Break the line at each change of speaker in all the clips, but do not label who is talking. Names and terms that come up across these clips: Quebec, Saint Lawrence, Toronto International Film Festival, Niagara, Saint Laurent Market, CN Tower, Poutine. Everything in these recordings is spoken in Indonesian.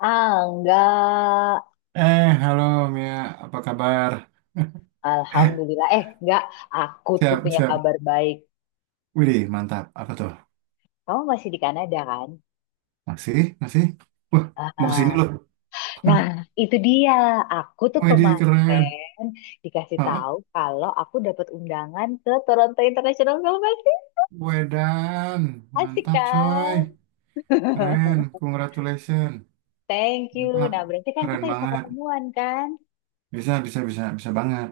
Ah, enggak.
Eh, halo Mia, apa kabar?
Alhamdulillah. Eh, enggak. Aku tuh
Siap,
punya
siap.
kabar baik.
Widih, mantap. Apa tuh?
Kamu masih di Kanada kan?
Masih, masih. Wah, mau kesini
Ah,
loh.
nah, itu dia. Aku tuh
Widih,
kemarin
keren.
dikasih
Hah?
tahu kalau aku dapat undangan ke Toronto International Film Festival.
Wedan,
Asik
mantap coy.
kan?
Keren, congratulations.
Thank you.
Mantap,
Nah, berarti kan
keren
kita bisa
banget.
ketemuan kan?
Bisa, bisa, bisa, bisa banget.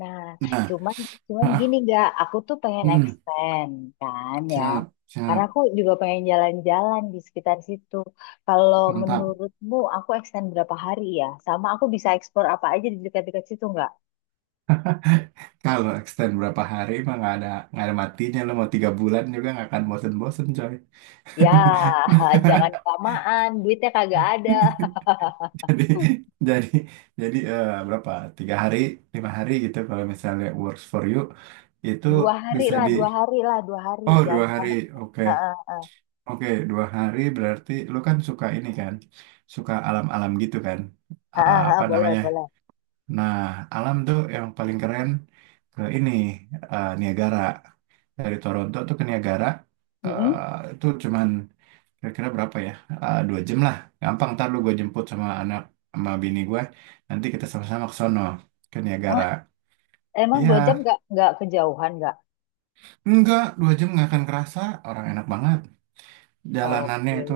Nah,
Nah,
cuman cuman gini
ah,
nggak, aku tuh pengen
mm,
extend kan ya.
siap,
Karena
siap,
aku juga pengen jalan-jalan di sekitar situ. Kalau
mantap.
menurutmu aku extend berapa hari ya? Sama aku bisa explore apa aja di dekat-dekat situ nggak?
Kalau extend berapa hari mah nggak ada matinya, lo mau 3 bulan juga nggak akan bosen-bosen coy.
Ya, jangan kelamaan, duitnya kagak ada.
jadi jadi jadi, berapa, 3 hari, 5 hari gitu kalau misalnya works for you itu
Dua hari
bisa
lah,
di
dua hari lah, dua hari.
oh,
Jangan
dua
lama.
hari
Ha,
oke,
ha, ha.
oke 2 hari berarti lu kan suka ini kan, suka alam-alam gitu kan.
Ha,
Ah,
ha, ha,
apa
boleh,
namanya,
boleh.
nah, alam tuh yang paling keren, ke Niagara. Dari Toronto tuh ke Niagara
Mm-mm.
itu cuman, kira-kira berapa ya? Ah, 2 jam lah. Gampang, ntar lu gue jemput sama anak sama bini gue. Nanti kita sama-sama ke sono. Ke Niagara.
Hah, emang dua jam
Iya.
nggak kejauhan nggak?
Enggak, 2 jam nggak akan kerasa. Orang enak banget. Jalanannya
Oke.
itu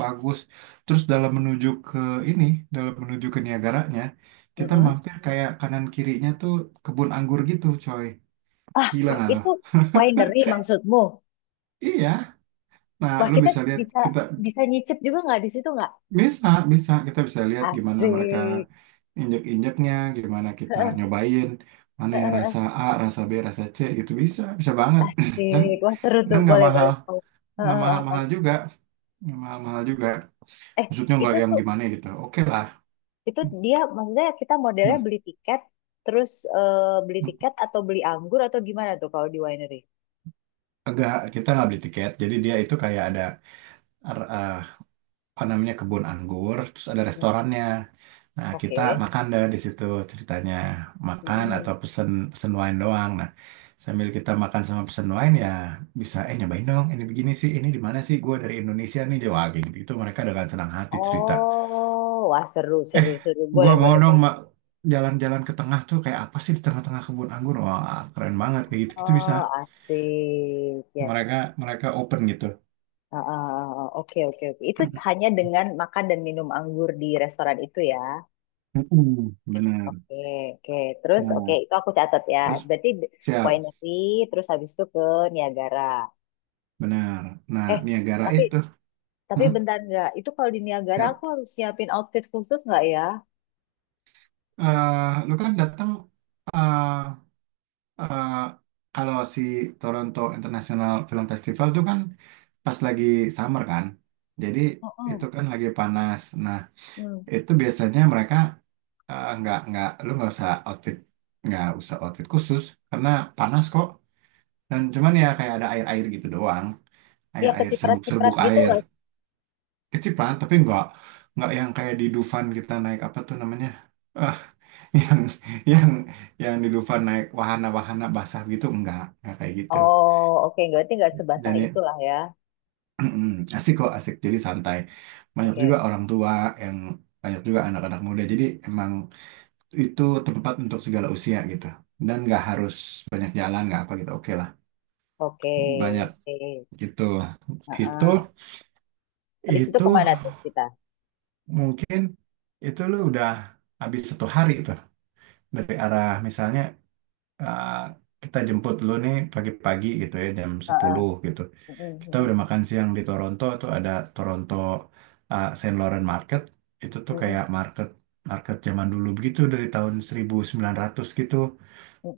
bagus. Terus ini, dalam menuju ke Niagaranya, kita
Mm-mm.
mampir kayak kanan kirinya tuh kebun anggur gitu, coy.
Ah,
Gila nggak lo?
itu winery maksudmu?
Iya. Nah,
Wah,
lu
kita
bisa lihat
bisa
kita
bisa nyicip juga nggak di situ nggak?
bisa, bisa kita bisa lihat gimana mereka
Asik.
injek-injeknya, gimana kita
Heeh,
nyobain mana
heeh,
yang
heeh.
rasa A, rasa B, rasa C gitu. Bisa, bisa banget. Dan
Asik. Wah, seru tuh.
nggak
Boleh,
mahal,
boleh. Mau.
nggak
Heeh, heeh, mau.
mahal-mahal juga nggak mahal-mahal juga,
Eh,
maksudnya nggak
itu
yang
tuh
gimana gitu, oke lah.
itu dia maksudnya kita modelnya
Hmm.
beli tiket terus eh, beli tiket atau beli anggur atau gimana tuh kalau di winery?
Enggak, kita nggak beli tiket. Jadi dia itu kayak ada er, eh, apa namanya, kebun anggur, terus ada
Hmm.
restorannya. Nah, kita
Oke.
makan deh di situ ceritanya. Makan
Mm-mm.
atau pesen pesen wine doang. Nah, sambil kita makan sama pesen wine ya bisa nyobain dong, ini begini sih, ini di mana sih? Gue dari Indonesia nih, dia wah gitu. Itu mereka dengan senang hati cerita.
Oh, wah seru,
Eh,
seru, seru.
gue
Boleh,
mau
boleh,
dong
boleh.
Mak jalan-jalan ke tengah tuh, kayak apa sih di tengah-tengah kebun anggur? Wah, keren banget kayak gitu. Itu bisa
Oh, asik. Ya.
mereka mereka open gitu.
Ah, ah, ah, oke, oke, oke. Itu hanya dengan makan dan minum anggur di restoran itu ya.
Mm-mm, bener.
Oke, oke. Terus, oke,
Nah,
itu aku catat ya.
terus
Berarti d-
siap.
winery, terus habis itu ke Niagara.
Benar. Nah,
Eh,
Niagara
tapi
itu.
tapi
Hmm?
bentar nggak. Itu kalau di Niagara aku
Siap.
harus nyiapin outfit khusus nggak ya?
Eh, lu kan datang, eh eh, kalau si Toronto International Film Festival tuh kan pas lagi summer kan. Jadi itu
Mm-mm.
kan lagi panas. Nah,
Hmm.
itu biasanya mereka eh, nggak lu nggak usah outfit khusus karena panas kok. Dan cuman ya kayak ada air-air gitu doang.
Ya
Air-air,
keciprat-ciprat
serbuk-serbuk
gitu
air.
nggak?
Kecil Pak, tapi nggak yang kayak di Dufan kita naik apa tuh namanya, eh yang yang yang di Dufan naik wahana-wahana basah gitu, enggak kayak gitu.
Oh, oke. Nggak. Berarti nggak sebasah
Dan ya,
itulah ya.
asik kok, asik, jadi santai. Banyak juga
Oke,
orang tua yang, banyak juga anak-anak muda, jadi emang itu tempat untuk segala usia gitu, dan nggak harus banyak jalan nggak apa gitu, oke lah,
oke,
banyak
oke.
gitu.
Ah,
itu
ah. Habis itu
itu
kemana tuh kita?
mungkin lu udah habis 1 hari itu dari arah misalnya, uh, kita jemput lu nih pagi-pagi gitu ya jam
Ah, ah.
sepuluh gitu. Kita
Mm-mm,
udah makan siang di Toronto tuh ada Toronto, Saint Laurent Market. Itu tuh kayak
mm-mm.
market market zaman dulu begitu dari tahun 1900 gitu,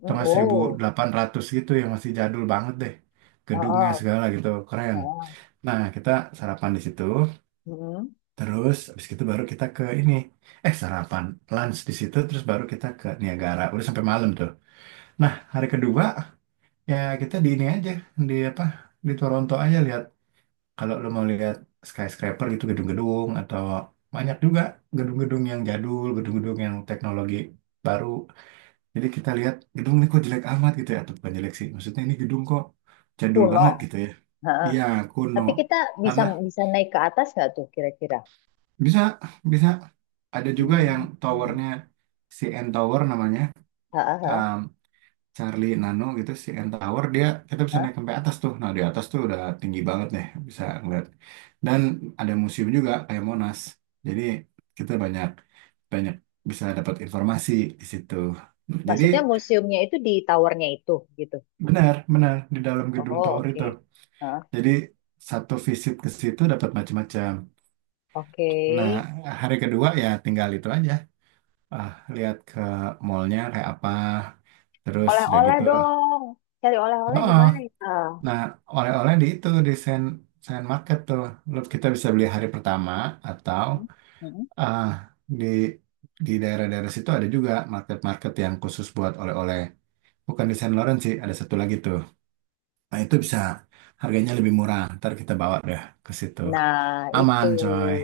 atau nggak seribu
Oh,
delapan ratus gitu, yang masih jadul banget deh. Gedungnya
heeh,
segala gitu keren.
heeh.
Nah, kita sarapan di situ,
Mm-mm.
terus habis itu baru kita ke ini. Eh, sarapan, lunch di situ terus baru kita ke Niagara. Udah sampai malam tuh. Nah, hari kedua ya kita di ini aja, di apa, di Toronto aja lihat kalau lo mau lihat skyscraper gitu, gedung-gedung atau banyak juga gedung-gedung yang jadul, gedung-gedung yang teknologi baru. Jadi kita lihat gedung ini kok jelek amat gitu ya, atau bukan jelek sih, maksudnya ini gedung kok jadul
Kuno.
banget gitu ya.
Heeh.
Iya, kuno.
Tapi kita bisa
Karena
bisa naik ke atas nggak tuh kira-kira?
bisa bisa ada juga yang
Hmm.
towernya, CN Tower namanya.
Heeh, heeh,
um, Charlie Nano gitu si N Tower, dia kita bisa
heeh.
naik sampai atas tuh. Nah di atas tuh udah tinggi banget deh, bisa ngeliat. Dan ada museum juga kayak Monas. Jadi kita banyak banyak bisa dapat informasi di situ. Nah, jadi
Maksudnya museumnya itu di towernya itu gitu.
benar benar di dalam gedung
Oh,
tower
oke.
itu.
Heeh.
Jadi satu visit ke situ dapat macam-macam.
Oke.
Nah hari kedua ya tinggal itu aja. Ah, lihat ke mallnya kayak apa. Terus udah
Oleh-oleh
gitu.
dong. Cari oleh-oleh di
Oh,
mana ya? Ah.
nah, oleh-oleh di itu di Sen Sen Market tuh. Lu- kita bisa beli hari pertama atau
Mm, mm.
ah, di di daerah-daerah situ ada juga market-market yang khusus buat oleh-oleh. Bukan di Saint Lawrence sih, ada satu lagi tuh. Nah, itu bisa harganya lebih murah. Ntar kita bawa deh ke situ.
Nah, itu
Aman, coy.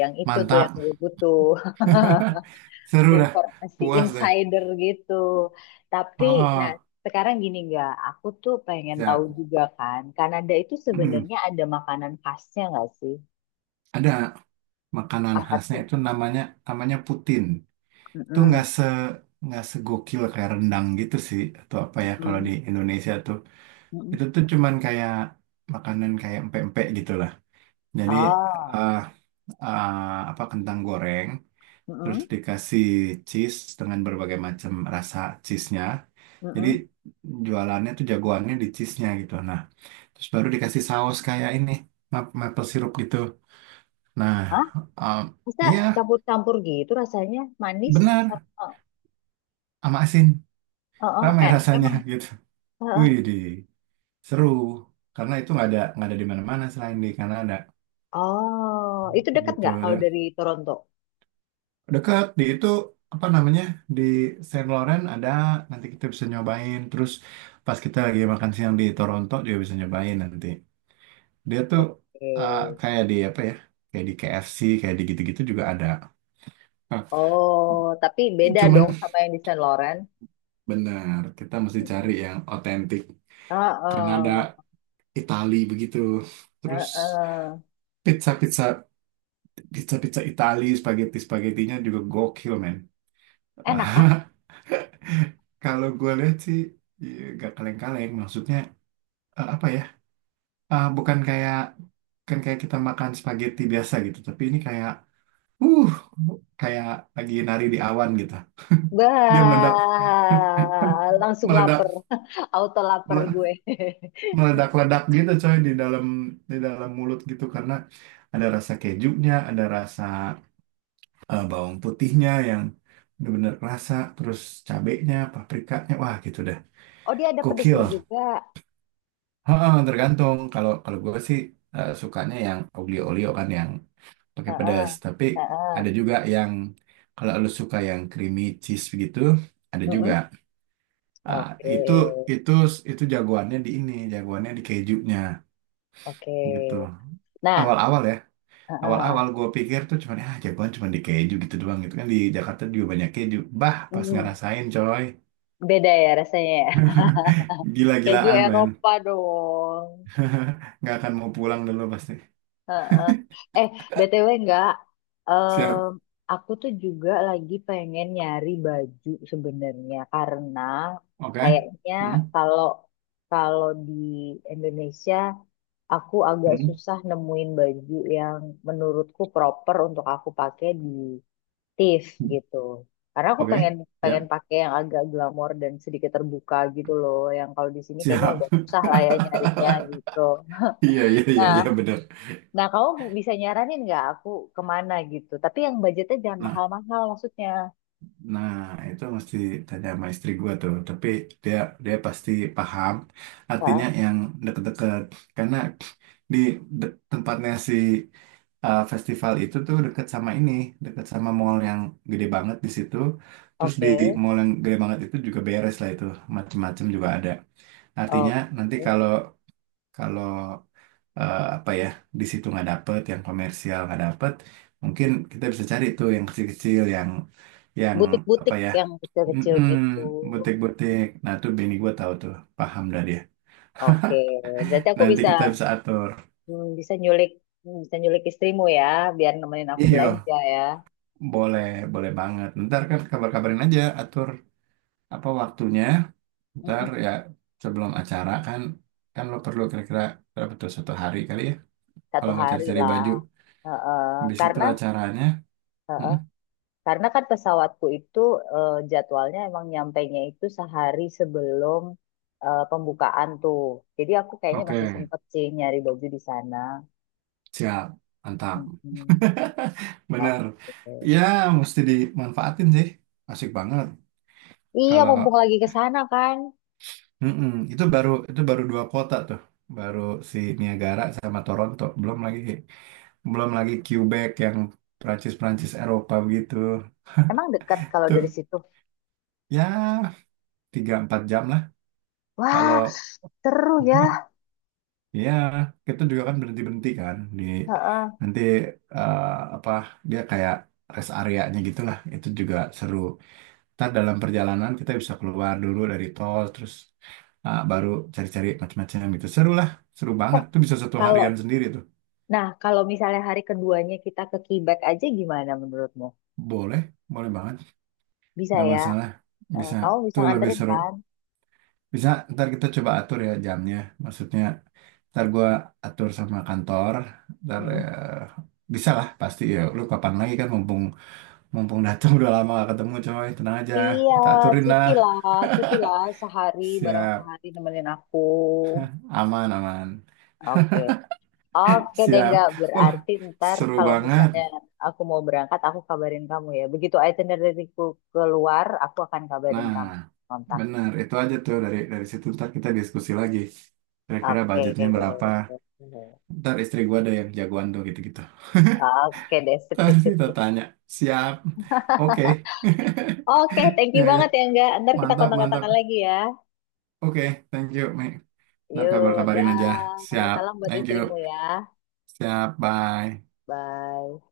yang itu tuh
Mantap.
yang gue butuh.
Seru dah.
Informasi
Puas deh.
insider gitu. Tapi,
Oh,
nah
oh.
sekarang gini nggak, aku tuh pengen tahu
Siap.
juga kan, Kanada itu
Mm.
sebenarnya ada makanan khasnya nggak sih?
Ada makanan
Apa
khasnya
tuh?
itu namanya, Putin. Tuh
Mm-mm.
nggak segokil kayak rendang gitu sih, atau apa ya kalau di
Mm-mm,
Indonesia tuh,
mm-mm.
itu tuh cuman kayak makanan kayak empek-empek gitu lah. Jadi
Oh,
eh apa, kentang goreng terus
mm-mm,
dikasih cheese dengan berbagai macam rasa cheese-nya. Jadi
mm-mm.
jualannya tuh jagoannya di cheese-nya gitu. Nah, terus baru dikasih saus kayak ini maple syrup gitu. Nah,
Hah?
em,
Bisa
iya
campur-campur gitu rasanya, manis
benar,
sama, oh,
sama asin,
oh,
ramai
enak
rasanya
emang.
gitu.
Heeh.
Wih, seru karena itu nggak ada di mana-mana selain di Kanada
Oh, itu dekat
gitu.
nggak kalau
Dan
dari Toronto?
dekat di itu, apa namanya, di Saint Laurent ada, nanti kita bisa nyobain. Terus pas kita lagi makan siang di Toronto juga bisa nyobain nanti. Dia tuh
Oke.
kayak di apa ya, kayak di KFC kayak di gitu-gitu juga ada. Nah,
Oh, tapi beda
cuman
dong sama yang di Saint Lawrence.
benar kita mesti cari yang otentik Kanada,
Heeh,
Itali begitu. Terus
heeh.
pizza pizza pizza pizza Itali, spaghetti, spagettinya juga gokil men.
Enak ah.
Ah, kalau gue lihat sih ya, gak kaleng-kaleng, maksudnya eh, apa ya ah, bukan kayak, kan kayak kita makan spaghetti biasa gitu, tapi ini kayak uh kayak lagi nari di awan gitu. Dia
Bah,
meledak,
langsung lapar.
meledak
Auto lapar gue.
meledak ledak gitu coy di dalam, di dalam mulut gitu, karena ada rasa kejunya, ada rasa bawang putihnya yang bener-bener kerasa, terus cabenya, paprikanya, wah gitu dah,
Oh, dia ada
gokil.
pedesnya juga.
Heeh, tergantung. Kalau Kalau gue sih sukanya yang oglio-olio kan yang pakai
Heeh,
pedas. Tapi
heeh.
ada juga yang kalau lu suka yang creamy cheese begitu ada juga.
Mm-mm.
Ah,
Oke,
itu itu itu jagoannya di ini, jagoannya di kejunya
oke.
gitu.
Nah,
Awal-awal ya,
heeh.
awal-awal gue pikir tuh cuman ah jagoan cuman di keju gitu doang gitu, kan di Jakarta juga banyak keju. Bah, pas
Mm.
ngerasain coy,
Beda ya rasanya ya. Keju
gila-gilaan men.
Eropa dong.
Nggak akan mau pulang dulu pasti.
Heeh. Eh, BTW enggak. Em,
Siap,
aku tuh juga lagi pengen nyari baju sebenarnya karena
oke?
kayaknya
Hmm?
kalau kalau di Indonesia aku agak
Hmm,
susah nemuin baju yang menurutku proper untuk aku pakai di TIFF
hmm.
gitu. Karena aku pengen
Oke,
pengen
ya,
pakai yang agak glamor dan sedikit terbuka gitu loh, yang kalau di sini kayaknya
siap.
agak susah lah ya nyarinya gitu.
Iya, iya, iya, iya,
Nah,
bener.
nah, kamu bisa nyaranin nggak aku kemana gitu? Tapi yang budgetnya jangan
Nah,
mahal-mahal maksudnya.
nah itu mesti tanya sama istri gua tuh. Tapi dia dia pasti paham artinya
Ah,
yang deket-deket. Karena di tempatnya si festival itu tuh deket sama ini, deket sama mall yang gede banget di situ. Terus di
oke,
mall yang gede banget itu juga beres lah itu, macem-macem juga ada. Artinya nanti
oke.
kalau kalau eh, apa ya di situ nggak dapet yang komersial nggak dapet, mungkin kita bisa cari tuh yang kecil-kecil yang yang apa
Butik-butik
ya
yang kecil-kecil
mm-mm,
gitu.
butik-butik. Nah tuh Benny gue tahu tuh, paham dah dia,
Oke, berarti aku
nanti
bisa
kita bisa atur.
bisa nyulik bisa nyulik istrimu ya, biar nemenin aku
Iyo,
belanja ya.
boleh, boleh banget. Ntar kan kabar-kabarin aja, atur apa waktunya ntar
Mm-mm.
ya, sebelum acara kan. Kan lo perlu kira-kira berapa tuh, 1 hari kali ya,
Satu
kalau mau
hari
cari-cari
lah.
baju,
Heeh.
habis itu
Karena
acaranya.
heeh.
Mm-mm.
Karena kan pesawatku itu jadwalnya emang nyampainya itu sehari sebelum pembukaan tuh. Jadi aku kayaknya masih
Oke,
sempet sih nyari baju di sana.
siap, mantap.
Mm-mm.
Bener.
Oke.
Ya, mesti dimanfaatin sih. Asik banget.
Iya,
Kalau
mumpung lagi ke sana kan.
mm-mm, itu baru dua kota tuh. Baru si Niagara sama Toronto. Belum lagi Quebec yang Prancis-Prancis Eropa begitu.
Emang dekat kalau dari
Tuh,
situ.
ya tiga empat jam lah. Kalau
Wah, seru ya.
ya kita juga kan berhenti-berhenti kan di
Heeh.
nanti, eh, apa dia kayak rest areanya gitu lah. Itu juga seru. Ntar dalam perjalanan kita bisa keluar dulu dari tol, terus ah, baru cari-cari macam-macam gitu. Seru lah, seru
Eh,
banget. Tuh bisa satu
kalau
harian sendiri tuh.
nah kalau misalnya hari keduanya kita ke Quebec aja gimana menurutmu?
Boleh, boleh banget.
Bisa
Nggak
ya?
masalah.
Eh,
Bisa,
kamu bisa
tuh lebih
nganterin
seru.
kan?
Bisa, ntar kita coba atur ya jamnya. Maksudnya, ntar gua atur sama kantor. Ntar
Mm-mm.
eh, bisa lah, pasti ya. Lu kapan lagi kan, mumpung mumpung datang. Udah lama gak ketemu coy. Tenang aja,
Iya,
kita aturin lah.
cuti lah sehari bareng
Siap,
sehari nemenin aku.
aman, aman.
Oke. Oke deh
Siap.
nggak
Wah,
berarti ntar
seru
kalau misalnya
banget.
aku mau berangkat aku kabarin kamu ya. Begitu itinerary-ku keluar, aku akan kabarin
Nah,
kamu. Kontak.
benar. Itu aja tuh dari situ ntar kita diskusi lagi. Kira-kira
Oke.
budgetnya berapa? Ntar istri gua ada yang jagoan tuh gitu-gitu.
Oke deh, sip
Ntar
sip sip,
kita
sip.
tanya. Siap. Oke.
Oke, thank you
Ya ya.
banget ya enggak. Ntar kita
Mantap mantap.
kontak-kontakan lagi ya.
Oke. Thank you, Mi. Ntar
Yuk,
kabar-kabarin aja.
dah.
Siap.
Salam buat
Thank you.
istrimu ya.
Siap. Bye.
Bye.